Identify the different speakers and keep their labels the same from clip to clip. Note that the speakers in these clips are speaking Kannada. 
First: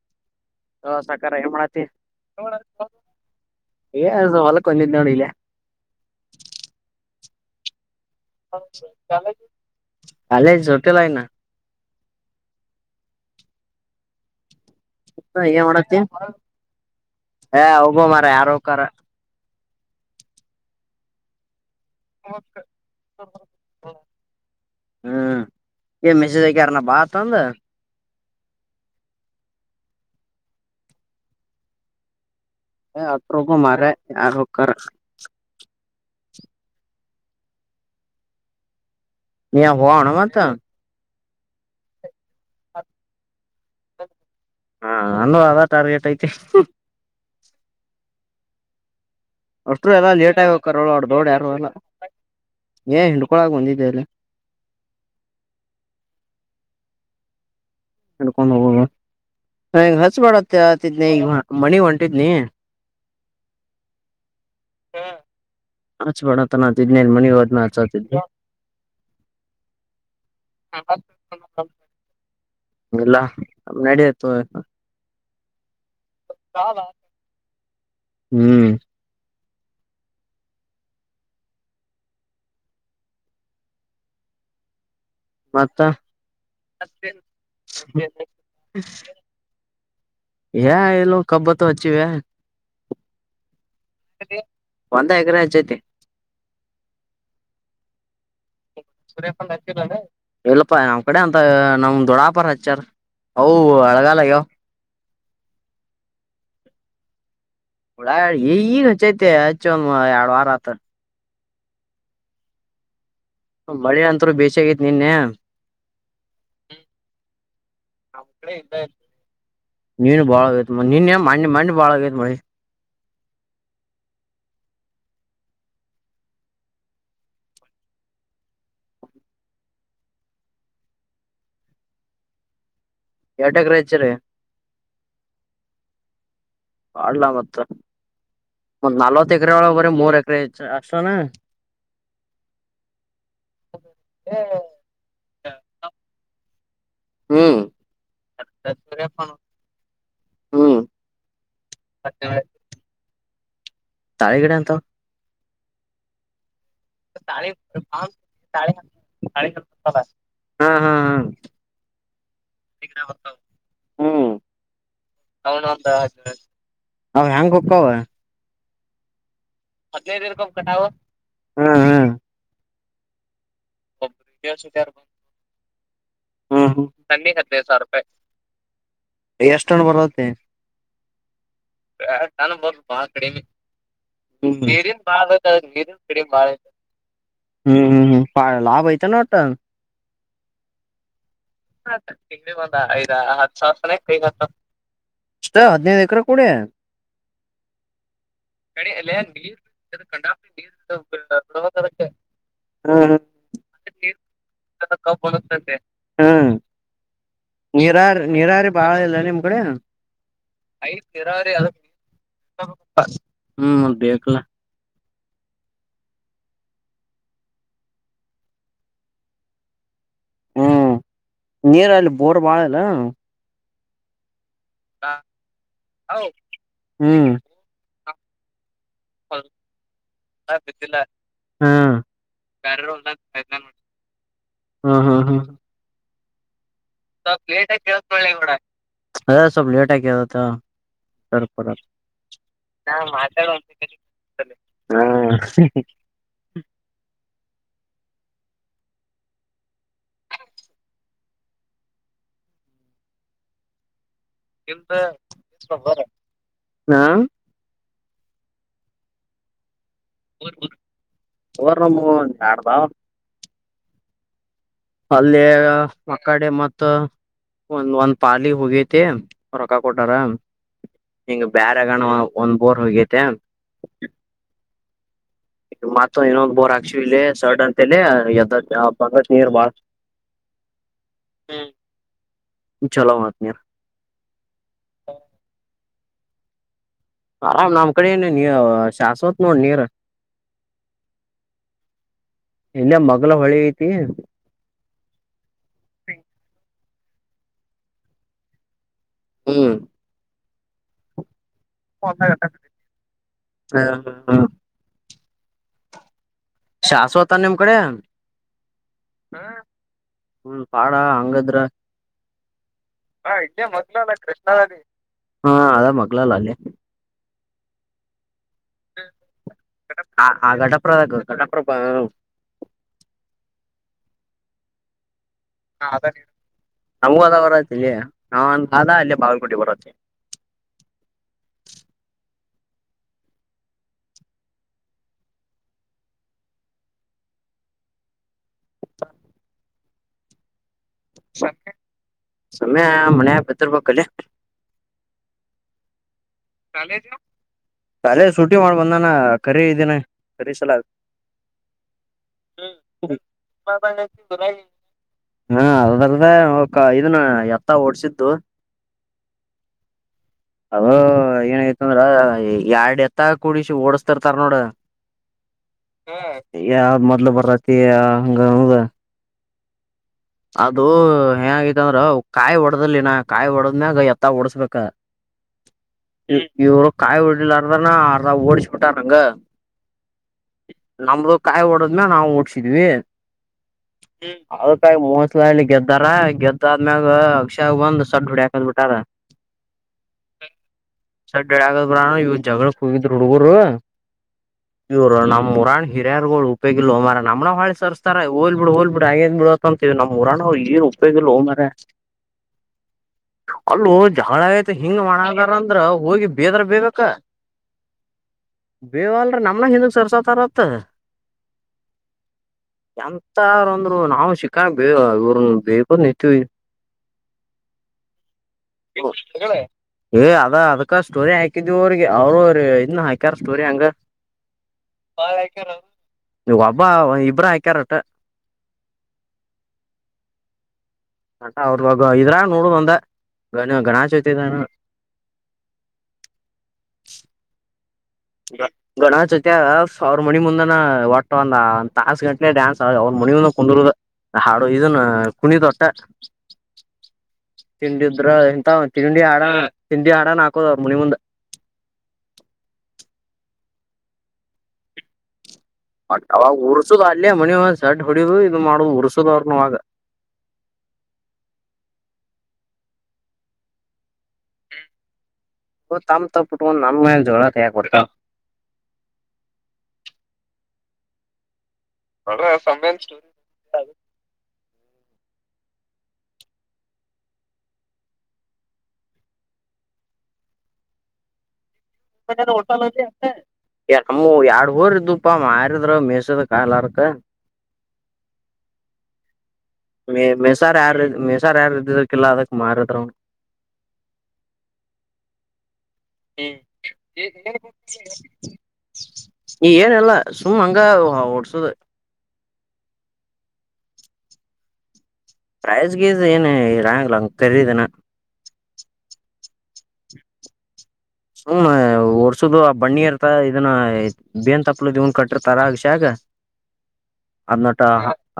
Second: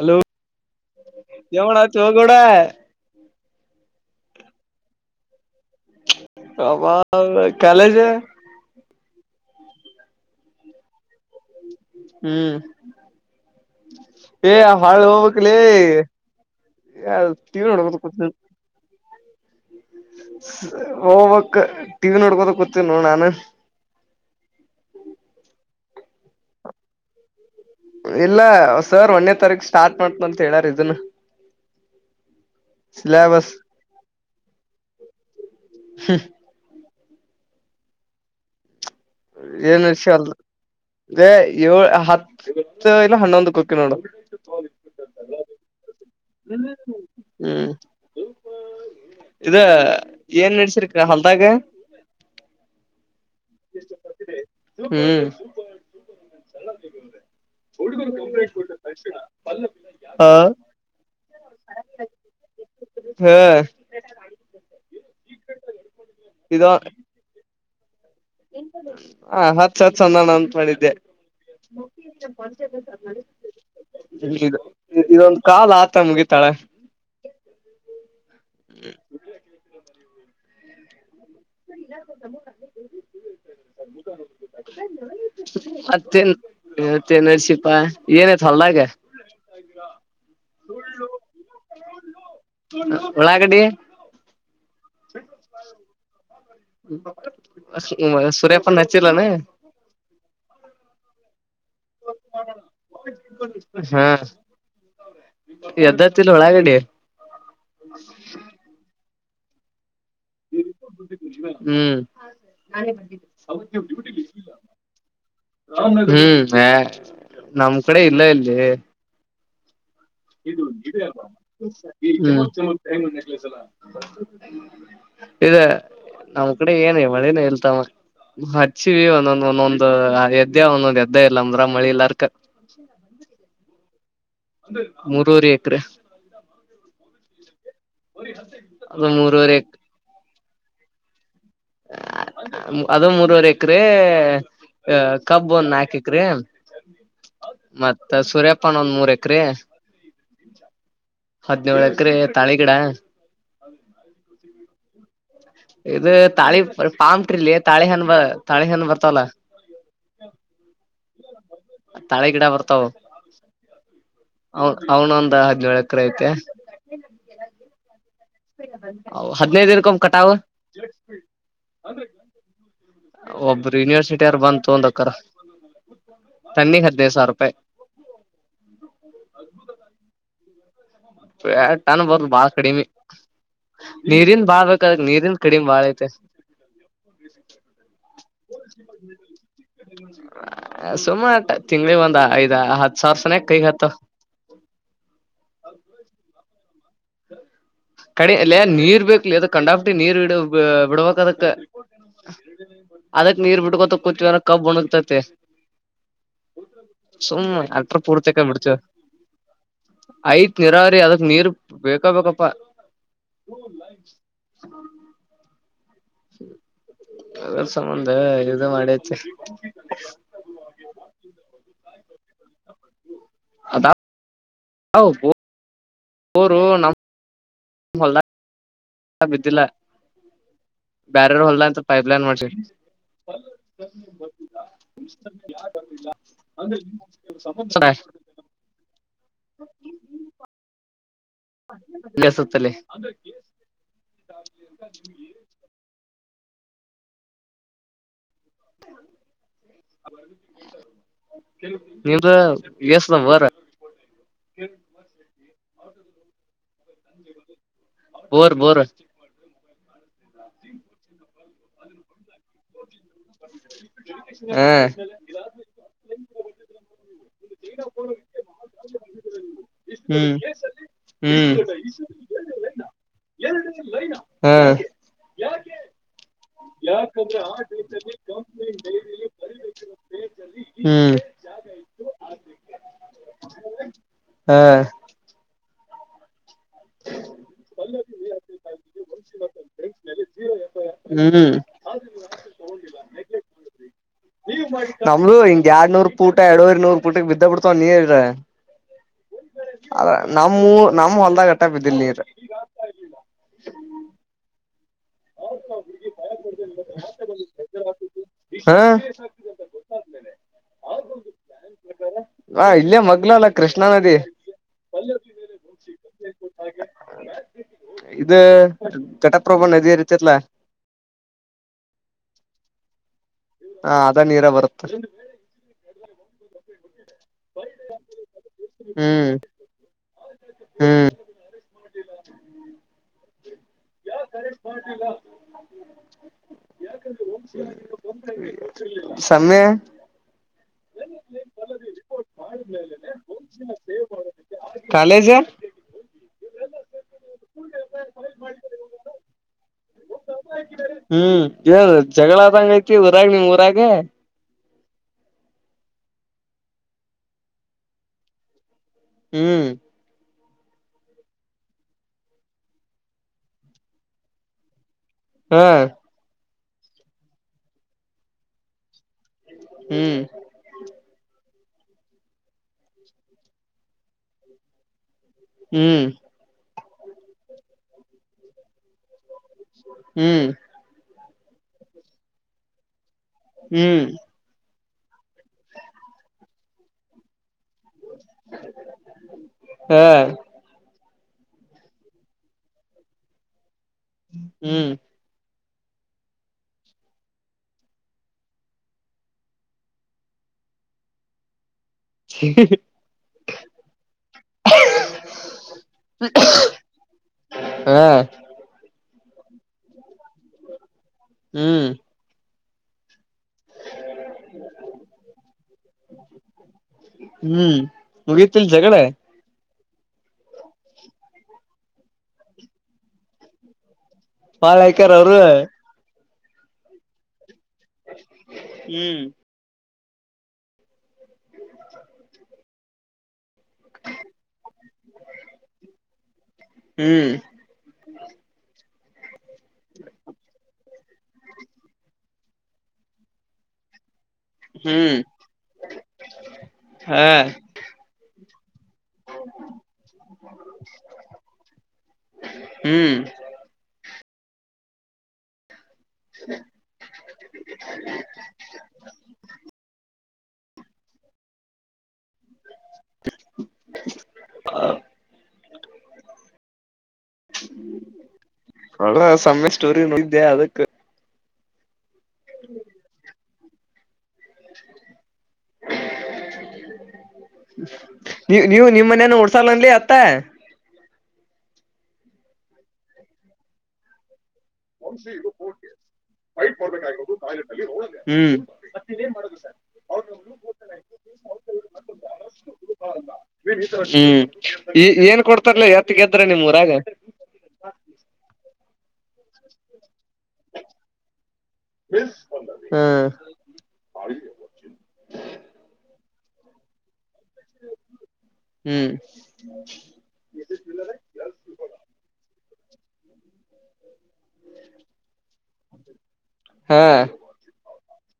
Speaker 1: ಹಲೋ.
Speaker 2: ಹಲೋ ಸಾಕಾರ ಏನ್ ಮಾಡತಿ
Speaker 1: [unintelligible]
Speaker 2: ಹೇಳ ಹೊಲಕ್ಕೆಬಂದಿದೆ ನೋಡ್ ಇಲ್ಲೆ.
Speaker 1: [unintelligible] ಕಾಲೇಜು
Speaker 2: [unintelligible] ಕಾಲ ಜೊತೆಲ್ಲ ಇನ್ನ
Speaker 1: ಹ್ಮ್ ಏ ಹಾಳ ಹೋಗಬೇಕ್ಲೇ
Speaker 2: ಏನ್ ಮಾಡತಿ
Speaker 1: ಟಿವಿ ನೋಡ್ಕ.
Speaker 2: ಹಾ
Speaker 1: ಹೋಗ್ಬೇಕ್ ಟಿವಿ ನೋಡ್ಕೋತ್ ಕೂತಿನ್ ನೋಡು ನಾನು.
Speaker 2: ಹ್ಮ್ ಮೆಸೇಜ್ಹಾಕೇರೆನ ಬಾ ಅಂತ
Speaker 1: ಇಲ್ಲ ಸರ್ ಒಂದನ್ನೇ ತಾರೀಕು ಸ್ಟಾರ್ಟ್ ಮಾಡ್ತೀನಿ ಅಂತ ಹೇಳಾರ ಇದನ್ನ್. ಸಿಲೆಬಸ್
Speaker 2: [unintelligible]
Speaker 1: ಹ್ಮ.
Speaker 2: ನೀ
Speaker 1: ಏನ್
Speaker 2: ಹೋಗೋಣ
Speaker 1: ವಿಷಯ ಅಲ್
Speaker 2: ಮತ್ತ
Speaker 1: ಏಳ್ ಹತ್ತು ಇಲ್ಲ ಹನ್ನೊಂದು ಹೊಕ್ಕಿ ನೋಡ್.
Speaker 2: ಹಾ ಅನ್ನು ಟಾರ್ಗೆಟ್ ಐತೆ.
Speaker 1: [unintelligible] ಹ್ಮ ಇದ
Speaker 2: ಅಷ್ಟರು ಎಲ್ಲ ಲೇಟ್ ಆಗಿ
Speaker 1: ಏನ್
Speaker 2: ಹೋಗಾರ
Speaker 1: ನಡ್ಸಿರ್ಕ
Speaker 2: ಅವ್ರ ದೋಡ್
Speaker 1: ಹೊಲ್ದಾಗ
Speaker 2: ಯಾರು ಎಲ್ಲ ಏ ಹಿಂಡ್ಕೊಲಾಕ ಬಂದಿದ್ದೆ ಇಲ್ಲೇ.
Speaker 1: ಹ್ಮ.
Speaker 2: ಹಿಡ್ಕೊಂಡ್ ಹೋಗೋದು ಹಂಗ
Speaker 1: [unintelligible] ಆ
Speaker 2: ಹಚ್ಬೇಡತ್ತ ಆತಿದ್ನಿ ಈಗ ಮನಿ ಹೊಂಟಿದ್ನಿ
Speaker 1: ಹ
Speaker 2: [unintelligible] ಇನ್ನ ಮನಿ ಹೋದ್ಮೇಲ ಹಚ್ಚತಿದ್ನಿ.
Speaker 1: ಹಾ ಹಚ್ಚ ಹಚ್ಚ ಅಂದನ ಅಂತ ಮಾಡಿದ್ದೆ.
Speaker 2: ಇಲ್ಲ
Speaker 1: [unintelligible]
Speaker 2: ನಡೀತು
Speaker 1: ಇದ ಇದೊಂದ ಕಾಲ್ ಆತ ಮುಗಿತಳ.
Speaker 2: ಹ್ಮ.
Speaker 1: [unintelligible]
Speaker 2: ಮತ್ತ
Speaker 1: ಮತ್ತೆನ ಮತ್ತೆ ನಶಿಪಾ ಏನತ್ ಹೊಲ್ದಾಗ.
Speaker 2: ಯ ಇಲ್ಲೋ ಕಬ್ಬತ್ತು ಅಚ್ಚಿವ್ಯಾ.
Speaker 1: ಉಳಗಡ್ಡಿ.
Speaker 2: ಒಂದ ಎಕ್ರ ಹಚ್ಚೈತಿ.
Speaker 1: ಅ ಸು ಸೂರ್ಯ
Speaker 2: [unintelligible] ಇಲ್ಲಪ್ಪಾ ನಮ್ಮ ಕಡೆ ಅಂತ ನಮ ದೊಡಾಪರ ಹಚ್ಚಾರ. ಅವ ಅಳಗಾಲ ಅಗ್ಯಾವ.
Speaker 1: ಎದ್ದತ್ತಲಿ ಉಳಾಗಡ್ಡಿ.
Speaker 2: ಉಳಾ ಈಗ ಹಚ್ಚೈತ ಹಚ್ಚ ಒಂದ ಯಾಡ ವಾರ ಆತ.
Speaker 1: ಹ್ಮ.
Speaker 2: ಮಳೆ ಅಂತ್ರು ಬೇಷ ಆಗತಿ ನಿನ್
Speaker 1: ಹ್ಮ ಎ ನಮ್ಮ ಕಡೆ ಇಲ್ಲ ಇಲ್ಲೆ.
Speaker 2: ನೀನು ಬಾಳ
Speaker 1: ಹ್ಮ್
Speaker 2: ಆಗೈತ್ ನಿನ್ನೆ
Speaker 1: [unintelligible]
Speaker 2: ಮಣ್ಣಿ ಮಣ್ಣಿ ಬಾಳ ಆಗೈತ್ ಮಳಿ
Speaker 1: ಇದ ನಮ್ಮ ಕಡೆ ಏನ ಮಳಿನ ಇಲ್ಲ ತಮ್ಮ. ಹಚ್ಚಿ ಒಂದೊಂದ ಒಂದೊಂದ ಎದ್ದ ಒಂದೊಂದ ಎದ್ದ ಇಲ್ಲ ಅಂದ್ರ ಮಳಿ ಇಲ್ಲಾರ್ಕ. [inaudible]
Speaker 2: ಎಟ್ಟ ಏಕರಿ ಹಚ್ಚರೀ.
Speaker 1: ಮೂರವರೇ ಎಕರೆ.
Speaker 2: ಪಾಡ್ಲ ಮತ್ತ
Speaker 1: ಅದು
Speaker 2: ನಲ್ವತ್ತ ಎಕರೆ
Speaker 1: ಮೂರವರೆ ಎಕ
Speaker 2: ಒಳ ಬರ ಮೂರ್ ಎಕರೆ ಅಚ್ಚ ಅಷ್ಟನ.
Speaker 1: ಅದು ಮೂರುವರೆ ಎಕ್ರೆ. ಅ ಕಬ್ಬ ಒಂದ ನಾಕ ಎಕ್ರಿ
Speaker 2: ಹ್ಮ್
Speaker 1: ಮತ್ತ ಸೂರ್ಯಾಪಾನ ಒಂದ ಮೂರ ಎಕ್ರಿ.
Speaker 2: ಹ್ಮ್
Speaker 1: ಹದ್ನೇಳ ಎಕ್ರೆ ತಾಳಿಗಿಡ.
Speaker 2: ತಾಳಗಡ ಅಂತ
Speaker 1: ಇದ ತಾಳಿ ಪಾಮಟಿರ್ಲಿ ತಾಳಿಹಣ್ಣ ತಾಳಿಹಣ್ಣ ಬರ್ತಲ್ಲ.
Speaker 2: ಹಾ ಹಾ ಹಾ
Speaker 1: [inaudible] ತಾಳ ಗಿಡ ಬರ್ತಾವ
Speaker 2: ಹ್ಮ್
Speaker 1: ಅವನ ಒಂದ
Speaker 2: ಅವನೊಂದ
Speaker 1: ಹದ್ನೇಳಕ್ರ ಐತ.
Speaker 2: ಅವ ಹೆಂಗ ಹೋಕ್ಕವ.
Speaker 1: ಅವ್ ಹದ್ನೈದ ದಿನಕಮ್ಮ ಕಟವು.
Speaker 2: ಇರ್ಕೊ ಕಟಾವ ಹಾ ಹಾ
Speaker 1: ಒಬ್ರ ಯೂನಿವರ್ಸಿಟಿರ ಬಂದ ತುಗೊಂಡ ಹೊಕ್ಕರ.
Speaker 2: ಹ್ಮ ತನ್ನಿ
Speaker 1: ರೂಪಾಯಿ
Speaker 2: ಹದ್ದನೈದ ಸಾರಪಾಯಿ ಎಷ್ಟನ ಬರತ್ತತಿ.
Speaker 1: ಟನ್ ಬರೋದ್ ಬಾಳ
Speaker 2: [unintelligible]
Speaker 1: ಕಡಿಮಿ
Speaker 2: ಬ ಕಡಿಮಿ.
Speaker 1: ನೀರಿನ್ ಬಾಳ್ ಬೇಕ ಅದಕ್ ನೀರಿನ್ ಕಡಿಮಿ ಬಾಳ ಐತೆ
Speaker 2: [unintelligible]
Speaker 1: ಸುಮ್ಮ ಅಟ್ಟ ತಿಂಗ್ಳಿಗ ಒಂದ ಐದ್ ಹತ್ತ ಸಾವರ ಸನಕ ಕೈಗ ಹತ್ತಾವ.
Speaker 2: ಎಷ್ಟ ಹದಿನೈದು ಎಕರೆ ಕೂಡ.
Speaker 1: ಕಡೆ ಅಲ್ಲ
Speaker 2: ಕಡಿ
Speaker 1: ನೀರ್
Speaker 2: ಲೇ
Speaker 1: ಬೇಕ್ಲೇ ಅದ ಕಂಡಾಪಟ್ಟಿ ನೀರ್
Speaker 2: ಕಂಡಾಪಟ್ಟಿ ನೀರ್
Speaker 1: ಬಿಡಬೇಕು ಅದಕ್ಕ.
Speaker 2: ಬಿಡ್ಬೇಕ್ ಅದಕ್ಕ ಹ್ಮ್
Speaker 1: ಅದಕ್ ನೀರ್ ಬಿಟ್ಕೊತ ಕುೂತ್ವಿರಕಬ್ಬು ಒಣಗ್ತೈತಿ.
Speaker 2: ಕಬ್ಬು ಒಣಗ್ತತೆ ಹ್ಮ್
Speaker 1: ಸುಮ್ಮ
Speaker 2: ನೀರಾರಿ ನೀರಾರಿ
Speaker 1: [unintelligible]
Speaker 2: ಬಾಳ ಇಲ್ಲ ನಿಮ್ ಕಡೆ
Speaker 1: ಆಯ್ತು ನೀರಾವರಿ
Speaker 2: ಐತ್
Speaker 1: ಅದಕ್ ನೀರ್
Speaker 2: ನೀರಾವರಿ ಅದ
Speaker 1: ಬೇಕೆ ಬೇಕಪ್ಪ.
Speaker 2: ಹ್ಮ್
Speaker 1: ಹ
Speaker 2: ಬೇಕಲ್ಲ
Speaker 1: [inaudible] ಅದ ಸಂಬಂಧ ಇದು ಮಾಡಿಚ್ಚ.
Speaker 2: ಹ್ಮ್ ನೀರ ಅಲ್ಲಿ ಬೋರ್ ಬಾಳ್ ಅದ.
Speaker 1: [inaudible]
Speaker 2: ಹ ಹ್ಮ್.
Speaker 1: ಹೋಲ್ಡಾಗ್. ಬಿದ್ದಿಲ್ಲ.
Speaker 2: ಬಿದ್ದಿಲ್ಲ
Speaker 1: ಬ್ಯಾರ್ ಹೊಲ್ದ ಸ್ವಲ್ಪ ಪೈಪ್ ಲೈನ್ ಮಾಡ್ಸಿ.
Speaker 2: ಬ್ಯಾರೆರ್ ಹೊಲ್ದಾಗ ಹಾ ಹಾ ಹಾ
Speaker 1: ಅಂದ್ರೆ
Speaker 2: ಸ್ವಲ್ಪ ಲೇಟೆಗಿ ಕೇಳಿಸ್ಕೊ ಸ್ವಲ್ಪ್ ಲೇಟ ಆಗಿ ಕೇಳಿಸ್ಕೊಳ್ಳಿ ಬಿಡೋ.
Speaker 1: ಸುತ್ತಲ್ಲಿ
Speaker 2: ಹಾ
Speaker 1: [unintelligible]
Speaker 2: ಹಾ.
Speaker 1: Bore bore.
Speaker 2: ಬೋರ್ ಒಂದು [unintelligible]
Speaker 1: ಹಾ
Speaker 2: ಅಲ್ಲಿ ಮಕ್ಕಡೆ ಮತ್ತ್ ಒಂದ ಒಂದ್ ಪಾಣಿ ಹೋಗೇತಿ. ರೊಕ್ಕ ಕೊಟಾರ
Speaker 1: ಹ್ಮ್
Speaker 2: ಹಿಂಗ
Speaker 1: ಹ್ಮ್ ಹ್ಮ್
Speaker 2: ಬ್ಯಾರಗಣ ಒಂದ್ ಬೋರ್ ಹೋಗೇತೆ..
Speaker 1: ಹಾ
Speaker 2: ಮತ್ತ್ ಇನ್ನೊಂದ್ ಬೋರ್ ಹಾಕ್ಸಿ ಇಲ್ಲಿ ಸರ್ಡ್ ಅಂತಲೆ ನೀರ್ ಬಾಳ್.
Speaker 1: ಹ್ಮ್
Speaker 2: ಹ್ಮ್ ಚಲೋ ಮಧ್ಯ
Speaker 1: ಹಾ
Speaker 2: ಆರಾಮ್ ನಮ್ಮ ಕಡೆ ಏನ ನೀ ಶಾಶ್ವತ್ ನೋಡ್ ನೀರ್.
Speaker 1: ಹ್ಮ್ [inaudible]
Speaker 2: ಇನ್ಯ ಮಗ್ಲ ಹೊಳಿ ಐತಿ.
Speaker 1: ನಮ್ಲುು ಹಂಗ್ ಎರಡ್ನೂರ್ ಪೂಟ ಎರಡೂರ್ ನೂರು ಪೂಟಗೆ ಬಿದ್ದ ಬಿಡ್ತವ ನೀ ಹೇಳಲ್ರ.
Speaker 2: ಹ್ಮ್
Speaker 1: ಆ ನಮ್ಮೂ ನಮ್ಮ ಹೊಲ್ದಾಗ. ಅಟ್ಟ ಬಿದ್ದಿಲ್
Speaker 2: ಹಾ
Speaker 1: ನೀರ್
Speaker 2: ಹ್ಮ್
Speaker 1: [unintelligible]
Speaker 2: ಶಾಶ್ವತ ನಿಮ್ಮ ಕಡೆ.
Speaker 1: ಹಾ
Speaker 2: ಹ್ಮ್ ಪಾಡ ಹಂಗಾದ್ರೆ
Speaker 1: ಹಾ ಇಲ್ಲೇ ಮಗ್ಲು ಅಲ್ಲ ಕೃಷ್ಣಾ
Speaker 2: ಮಗ್ಲಲ್ಲ
Speaker 1: ನದಿ.
Speaker 2: ಹಾ ಅದ ಮಗ್ಲಾ ಅಲ್ಲ ಅಲ್ಲಿ.
Speaker 1: ಇದು ಘಟಪ್ರಭಾ ನದಿ ಇರತಿಲಾ.
Speaker 2: ಆ ಘಟಪ್ರಭಾ. ಘಟಪ್ರಭಾ ಹ್ಮ್
Speaker 1: ಹಾ ಅದ್ ನೀರ್ ಬರುತ್ತರೀ
Speaker 2: ನಮ್ಗೂ ಅದ ಬರತ್ತ್ ಇಲ್ಲಿ ನಾಂದ ಅಲ್ಲೇ ಬಾಗಲಕೋಟೆ ಬರುತ್ತೆ
Speaker 1: ಹುಂ [unintelligible] [unintelligible]
Speaker 2: ಸಮ್ಯಾಯ ಮನೆಯಾಗ ಬಿದ್ದಿರಬೇಕಲ್ಲೇ
Speaker 1: ಕಾಲೇಜಾ
Speaker 2: ಕಾಲೇಜು ಕಾಲೇಜ್ ಸೂಟಿ ಮಾಡಿ ಬಂದಾನ ಖರೀ ದೀನ ಕರೀ ಸಲಾಗಿ.
Speaker 1: ಹ್ಮ್ ಏನ್ ಜಗಳ ಆದಂಗ ಊರಾಗ ನಿಮ್ಮ ಊರಾಗ
Speaker 2: ಹಾ ಅದಲ್ಲದೇ ಇದನ್ನ ಎತ್ತಾ ಓಡ್ಸಿದ್ದು.
Speaker 1: ಹುಂ
Speaker 2: ಅದನ್ನು ಏನಯತಂದ್ರ ಎರ್ಡ್ ಎತ್ತ ಕುಡಿಸಿ ಓಡಸ್ತಿರ್ತಾರ ನೋಡ್.
Speaker 1: ಹಾ
Speaker 2: ಹುಂ ಯಾವ್ ಮೊದ್ಲು ಬರತಿ ಹಂಗ್ ಅನುದ
Speaker 1: ಹುಂ
Speaker 2: ಅದು ಹೆಂಗಗೈತ ಅಂದ್ರ ಕಾಯಿ ಒಡ್ದಲಿನ ಕಾಯಿ ಒಡದಮ್ಯಾಗ ಎತ್ತ ಒಡಸಬೇಕ
Speaker 1: ಹುಂ
Speaker 2: ಇವರು ಕಾಯಿ ವಡಿಲಾರ್ದನ ಅರ್ಧ ಓಡಿಸಿಬಿಟ್ಟರಾ ಹಂಗ
Speaker 1: ಹುಂ
Speaker 2: ನಮ್ದು ಕಾಯಿ ಓಡದ ಮೇಲೆ ನಾವು ಓಡ್ಸಿದ್ವಿ
Speaker 1: ಹಂ
Speaker 2: ಅದಕಾಯಿ ಮೋಸಲಳ್ಳಿ ಗೆದ್ದಾರ ಗೆದ್ದಾದ್ಮ್ಯಾಗ ಅಕ್ಷ್ಯಾ ಬಂದ ಸಡ ಹೋಡ್ಯಾಕಬಿಟಾರ
Speaker 1: ಹಾ
Speaker 2: ಸಡ ಹೊಡ್ ಆಗ ಇವ ಜಗಳಕ ಹೋಗಿದವು ಹುಡುಗರು
Speaker 1: ಹ್ಮ್
Speaker 2: ಇವ್ರು ನಮ್ಮ ಊರಾಣ ಹಿರಿಯರುಗಳು ಉಪಯೋಗ ಇಲ್ಲೋ ಮಾರಾಯ ನಮನ ಹಿಂದ್ ಸರಸ್ತಾರ ಹೋಲಿ ಬಿಡ್ ಹೋಲಿ ಬಿಡ್ ಆಗಿತ್ತೀ ಬಿಡ ತೀವಿ ನಮ್ ಊರಾಗಿನವರ ಎನ್ ಉಪಯೋಗಿಲ್ಲೋ ಮಾರಾಯಾ
Speaker 1: ಹುಂ [inaudible]
Speaker 2: ಅಲ್ಲೋ ಜಗಳ ಆಯ್ತ ಹಿಂಗ್ ಮಾಡಕತಾರ ಅಂದ್ರ ಹೋಗಿ ಬೇದ್ರ ಬೈಬೆಕ
Speaker 1: ಹಾ
Speaker 2: ಬೈವಲ್ರಿ ನಮನ ಹಿಂದಕ ಸರಸಾಕತಾರತರೀ
Speaker 1: ಹುಂ
Speaker 2: ಎಂತಾ ಒಂದ್ರು ನಾವು ಸೀ
Speaker 1: ಹ್ಮ್ ಮುಗೀತಿಲ್ ಜಗಳ
Speaker 2: [unintelligible] ಏ ಅದ ಅದಕ್ಕ ಸ್ಟೋರಿ ಹಾಕಿದಿವ ಅವ್ರಿಗೆ ಅವರು ಇದನ್ ಹಾಕ್ಯಾರ ಸ್ಟೋರಿ ಹಂಗ
Speaker 1: ಬಾಳ ಆಯ್ಕಾರ ಅವರು
Speaker 2: ಒಬ್ಬ ಇಬ್ರ ಹಾಕ್ಯಾರಟ
Speaker 1: ಹುಂ
Speaker 2: ಅಟ ಅವ್ರಾಗ ಇದ್ರಾಗ ನೋಡ ಒಂದ ಗಣ ಗಣಚೌತಿ ದಿನ
Speaker 1: ಹುಂ
Speaker 2: ಗಣಾಚೌತ್ಯಾಗ ಸಾವಿರ ಮಣಿ ಮುಂದನ ಒಟ ಒಂದ್ ತಾಸ ಗಂಟಲೆ ಡ್ಯಾನ್ಸ್ ಆದ ಅವ್ರ ಮನಿ ಮುಂದ ಕುಂದರುದ ದಾರು ಇದನ್
Speaker 1: ಹ್ಮ್
Speaker 2: ಕುಣಿಯೋದ ಅಟ್ಟ
Speaker 1: ಹಾ
Speaker 2: ತಿಂಡಿ ಇದ್ರ ಎಂತ ತಿಂಡಿ ಹಾಡಾ ತಿಂಡಿ ಹಾಡಾನ ಹಾಕೋದ ಮುನಿ ಮುಂದ್
Speaker 1: ಹ್ಮ್
Speaker 2: ಬಟ್ ಅವಾಗ ಉರ್ಸುದ ಅಲ್ಲೇ ಮನಿ ಒಂದ್ ಸಡ್ ಹೊಡಿದು ಇದು ಮಾಡ್ ಉರ್ಸದವ್ರನುವಾಗ.
Speaker 1: ಹ
Speaker 2: ತ ತಮ್ ತಪ್ಪು ಇಟ್ಕೊಂಡು ನಮ್ಮಗ ನ ಜೋರ ತ ಕೊಡ್ತ
Speaker 1: ಒಳ ಸಮ್ಮೆ ಸ್ಟೋರಿ ನೋಡಿದ್ದೆ ಅದಕ್
Speaker 2: ಒಡ್ರೆ [unintelligible] ಅಂತ್
Speaker 1: ಹ ನೀ ನೀವು ನಿಮೊ ಮನೇನೂ ಹೊಡ್ಸಲ್ಲಿ ಅತ್ತ
Speaker 2: ಮ ಓಡ್ಸೋಲೋ ಹತ ನಮ್ಮ ಎರಡ್ ಬೋರ್ ಇದ್ದುಪ್ಪಾ ಮಾರಿದ್ರ ಮೇಸದ ಕಾಯಾಲಾರ್ಕ
Speaker 1: ಹ್ಮ್ ಮತ್ತ ಮಾಡ
Speaker 2: ಮ ಮಿಸಾರ್ ಯಾರ ಮಿಸಾರ್ ಯಾರ ಇದಕಲ್ಲ ಅದಕ್ ಮಾರಿದ್ರು
Speaker 1: ಹ್ಮ್ ಈ ಏನ್ ಕೊಡ್ತಾರಲ್ಲೇ ಎತ್ತ ಗೆದ್ರ ನಿಮ್ಮೂರಾಗ.
Speaker 2: ಎಂದ ಈ ಏನಿಲ್ಲ ಸುಮ್ಮ್ ಹಂಗ ಹೊಡ್ಸದು
Speaker 1: ಹಾ ಹ್ಮ್
Speaker 2: ಪ್ರೈಜ್ಗೆ ಏನ ರಂಗಲಂಗ ಕರೀದನ
Speaker 1: ಹ್ಮ್
Speaker 2: ಹು ಒರ್ಸದು ಆ ಬಣ್ಣಿ ಇರ್ತ ಇದನ್ನ ಬೆೇಂದ ತಪ್ಪಲು ದವನ್ ಕಟ್ಟ್ರ ತರಾಗ ಶಾಗ
Speaker 1: ಹಾ
Speaker 2: ಅದ್ ನಟ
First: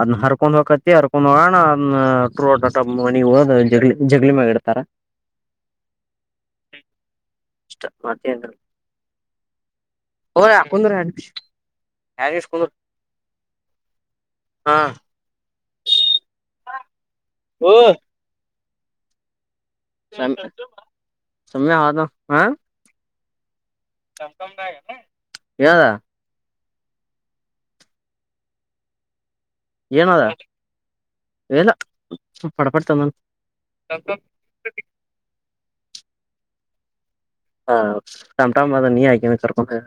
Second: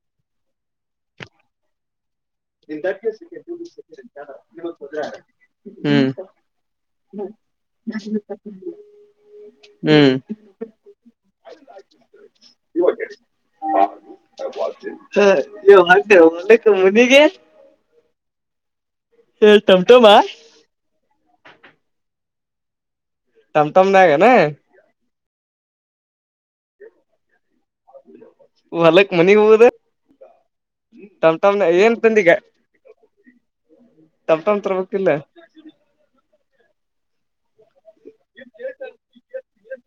Speaker 2: ಅದನ್ನ ಹರ್ಕೊಂಡ್ ಹೋಗಕತಿ ಹರ್ಕೊಂಡ್ ಹೋಗೋಣ ಅದನ್ನ ನೋಟಟ ನೀ ಹ ಜ ಜಗಳಿ ಮ್ಯಾಗ ಇಡ್ತಾರ. ಇಷ್ಟ ಮತ್ತೇನ್ರಿ
Speaker 1: ಹ್ಮ್ ಹ್ಮ್
Speaker 2: ಓ ರ ಹಾಕಂದ್ರೂ ಹ ಹಾ
Speaker 1: ಹ ಮಾಡ್ಕ್ಕೆ ಮುನಿಗೆ
Speaker 2: ಹಓ
Speaker 1: ಹಳ್ತ್ ಟಮಮ್ಮಾ
Speaker 2: ಸಮಯ ಅದು ಹಾ
Speaker 1: ತಮ ತಮ್ ನ್
Speaker 2: ಏನಾದ
Speaker 1: ಹ ಹೊಲಕ್ ಮನೆಗ್ ಹೋಗದ.
Speaker 2: ಏನ ಅದ ಎಲ್ಲ
Speaker 1: ಏನ್ ತಂದಿಗ
Speaker 2: ಸ್ವಡ ಪಡ್ಪಡ್ತಂದ್
Speaker 1: ಅಂತರ ಗೊತ್ತಿಲ್ಲ
Speaker 2: ಹಾ ಶಮಟಾಮ ನೀ ಆಯಕರ್ ಓಕೆ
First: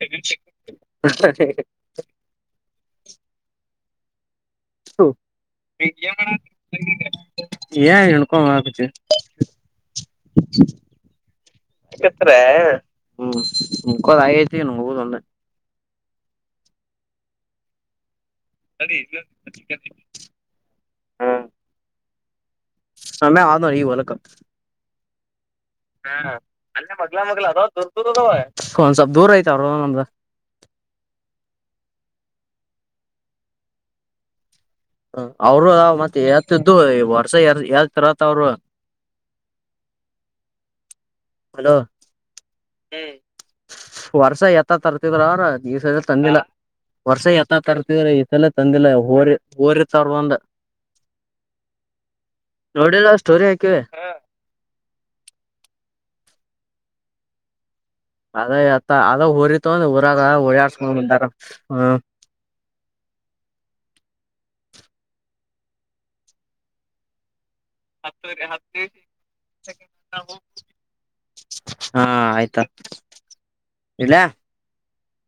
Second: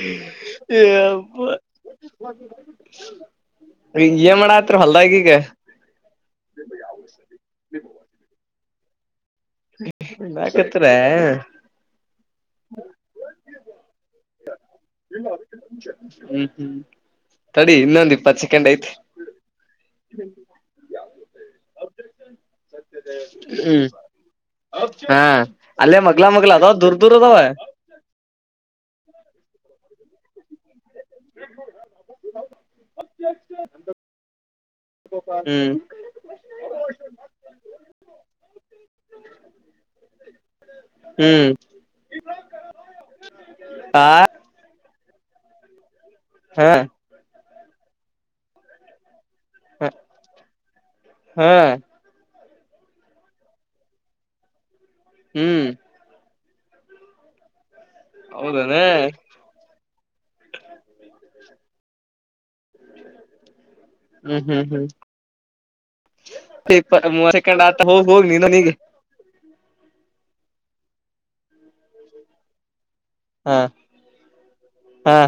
Speaker 2: [unintelligible]
Speaker 1: ಇ ಮಾಡಡ ಹತ್ರ ಹೊಲ್ದ ಈಗ
Speaker 2: ಏ ಎನುಕ ಮಾಡಕತ್ತಿ.
Speaker 1: ನಾಕತ್ರೆ
Speaker 2: ಹತ್ೆ ಹ್ಮ್ ಮುಕೋದ ಆೈತಿ ನಂಗ ಹದೊಂದೆ [unintelligible]
Speaker 1: ಹ್ಮ್ ಹ್ಮ್ ತಡಿ ಇನ್ನೊಂದು ದೀಪ ಹಚ್
Speaker 2: ಸರಿ ಹ್ಮ್ ಸಮೆ ಆದೆ ಈ
Speaker 1: ಹ್ಮ್
Speaker 2: ಹೊಲಕ
Speaker 1: ಹಾ ಅಲ್ಲೇ ಮಗ್ಲ ಮಲ ಅದಾವ
Speaker 2: ಅಲ್ಲೇ
Speaker 1: ದೂರ್ ದೂರ್
Speaker 2: ಮಗ್ಲ
Speaker 1: ಅದಾವ
Speaker 2: ಮಗ್ಲ ಒಂದ್ ಸ್ವಲ್ಪ್ ದೂರ ಐತಾವ ಅವರು ನಮ್ದ ಅವರು
Speaker 1: ಹ್ಮ್
Speaker 2: ಮತ್ತ್ ಹೇಳ್ತಿದ್ದು ವರ್ಷ ಎ ಹೇಳ್ತಿರತ್ ಅವರೂ
Speaker 1: [unintelligible] ಹ್ಮ್
Speaker 2: ಹಲೋ ಹ್ಮ್
Speaker 1: ಆ
Speaker 2: ವರ್ಷ ತ್ತ ತರ್ತಿದ್ರ ದಿವಸ ತಂದಿಲ್ಲ.
Speaker 1: ಹಾ
Speaker 2: ವರ್ಷ ಎತ್ತ ತರ್ತಿದ್ರ ಈ ಸಲ ತಂದಿಲ್ಲ ಹೋರಿ. ಹೋರಿ ಇರ್ತವರ್ ಒಂದೆ
Speaker 1: ಹಾ
Speaker 2: ನೋಡಿಲ್ಲ ಸ್ಟೋರಿ ಹಾಕಿವಿ
Speaker 1: ಹ್ಮ್
Speaker 2: ಅದೇ
Speaker 1: ಹೌದಾನ
Speaker 2: ಎತ್ತ ಅದ ಊರಿತಂದ ಊರಾಗ ಓಡಯಾಡ್ಸ್ಕೊಂಡ್ ಬಂದಾಗ.
Speaker 1: ಹ್ಮ್ ಹ್ಮ್ ಹ್ಮ್ ಮೂವ ಸೆಕ್ ಆತ ಹೋಗ ಹೋಗ ನೀನು ನೀಗೆ.
Speaker 2: ಹಾ ಆಯ್ತಾ.
Speaker 1: ಹಾ
Speaker 2: ಇಡ್ಲ್ಯಾ.
Speaker 1: ಹಾ